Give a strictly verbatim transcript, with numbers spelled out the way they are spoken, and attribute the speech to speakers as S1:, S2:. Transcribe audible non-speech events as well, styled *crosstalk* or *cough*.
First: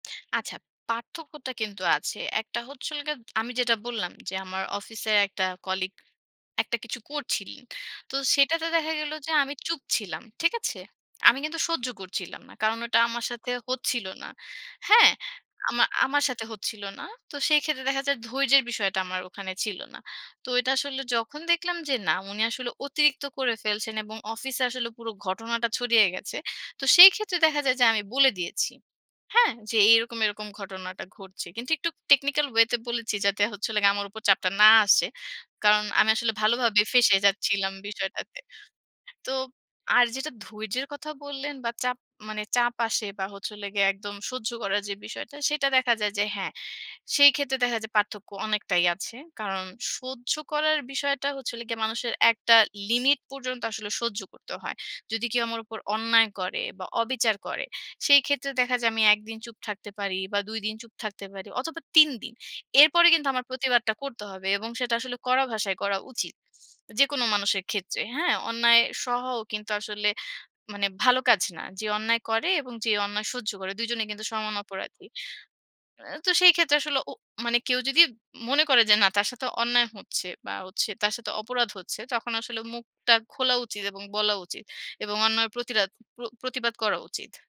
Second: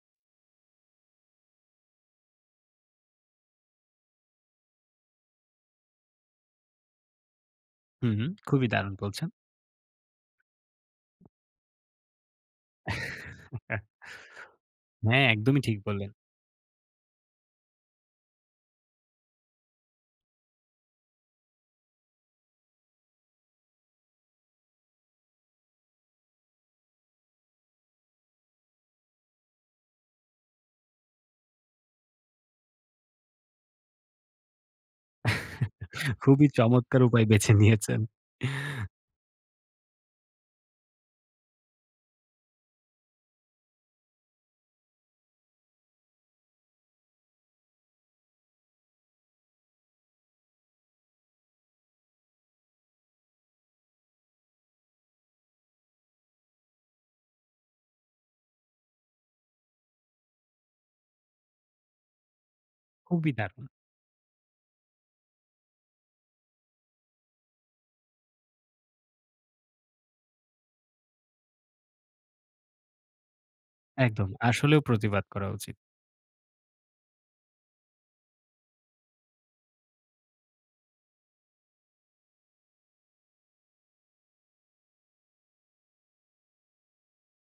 S1: আচ্ছা। পার্থক্যটা কিন্তু আছে। একটা হচ্ছিল গিয়া আমি যেটা বললাম যে, "আমার অফিসে একটা কলিগ একটা কিছু করছিলেন।"
S2: হু,
S1: তো
S2: হুম।
S1: সেটাতে
S2: খুবই
S1: দেখা
S2: দারুণ
S1: গেল
S2: বলছেন।
S1: যে আমি চুপ ছিলাম। ঠিক আছে? আমি কিন্তু সহ্য করছিলাম না। কারণ ঐটা আমার
S2: *laughs*
S1: সাথে হচ্ছিল না, হ্যাঁ?
S2: হ্যাঁ, একদমই ঠিক
S1: আমা
S2: বললেন।
S1: আমার সাথে হচ্ছিল না। তো সেইক্ষেত্রে দেখা যায় ধৈর্যের বিষয়টা আমার ওখানে ছিল না। তো এইটা আসলে যখন দেখলাম যে না, উনি আসলে অতিরিক্ত করে ফেলছেন এবং অফিসে আসলে পুরো ঘটনাটা ছড়িয়ে গেছে। তো সেইক্ষেত্রে দেখা যায় যে, আমি বলে দিয়েছি। হ্যাঁ? যে, "এইরকম, এরকম ঘটনাটা ঘটছে।" কিন্তু একটু টেকনিক্যাল ওয়েতে বলেছি যাতে হচ্ছিলো গিয়া আমার উপর চাপটা না আসে।
S2: *chuckles*
S1: কারণ আমি আসলে
S2: খুবই
S1: ভালোভাবে
S2: চমৎকার
S1: ফেঁসে
S2: উপায় বেছে
S1: যাচ্ছিলাম
S2: নিয়েছেন।
S1: বিষয়টাতে। তো আর যেটা ধৈর্যের কথা বললেন বা, চাপ মানে চাপ আসে বা, হচ্ছে হলে গিয়া একদম সহ্য করা যে বিষয়টা সেটা দেখা যায় যে হ্যাঁ, সেইক্ষেত্রে দেখা যায় যে পার্থক্য অনেকটাই আছে। কারণ সহ্য করার বিষয়টা হচ্ছে হলো গিয়া মানুষের একটা লিমিট পর্যন্ত আসলে সহ্য করতে হয়। যদি কেউ আমার উপর অন্যায় করে বা, অবিচার করে, সেইক্ষেত্রে দেখা যায় আমি এক দিন চুপ থাকতে পারি বা, দুই দিন চুপ থাকতে পারি অথবা, তিন দিন। এরপরে কিন্তু
S2: খুবই
S1: আমার
S2: দারুণ।
S1: প্রতিবাদটা করতে হবে। এবং সেটা আসলে কড়া ভাষায় করা উচিত। যেকোনো মানুষের ক্ষেত্রে, হ্যাঁ? অন্যায় সহাও কিন্তু আসলে মানে ভালো কাজ না। যে অন্যায় করে এবং যে অন্যায় সহ্য করে, দুজনেই কিন্তু
S2: একদম।
S1: সমান
S2: আসলেও
S1: অপরাধী।
S2: প্রতিবাদ করা উচিত।
S1: আ তো সেইক্ষেত্রে আসলে উ মানে কেউ যদি মনে করে যে না তার সাথে অন্যায় হচ্ছে বা, হচ্ছে তার সাথে অপরাধ হচ্ছে, তখন আসলে মুখটা খোলা উচিত এবং বলা উচিত। এবং অন্যায়ের প্রতিরাত প্র প্রতিবাদ করা উচিত।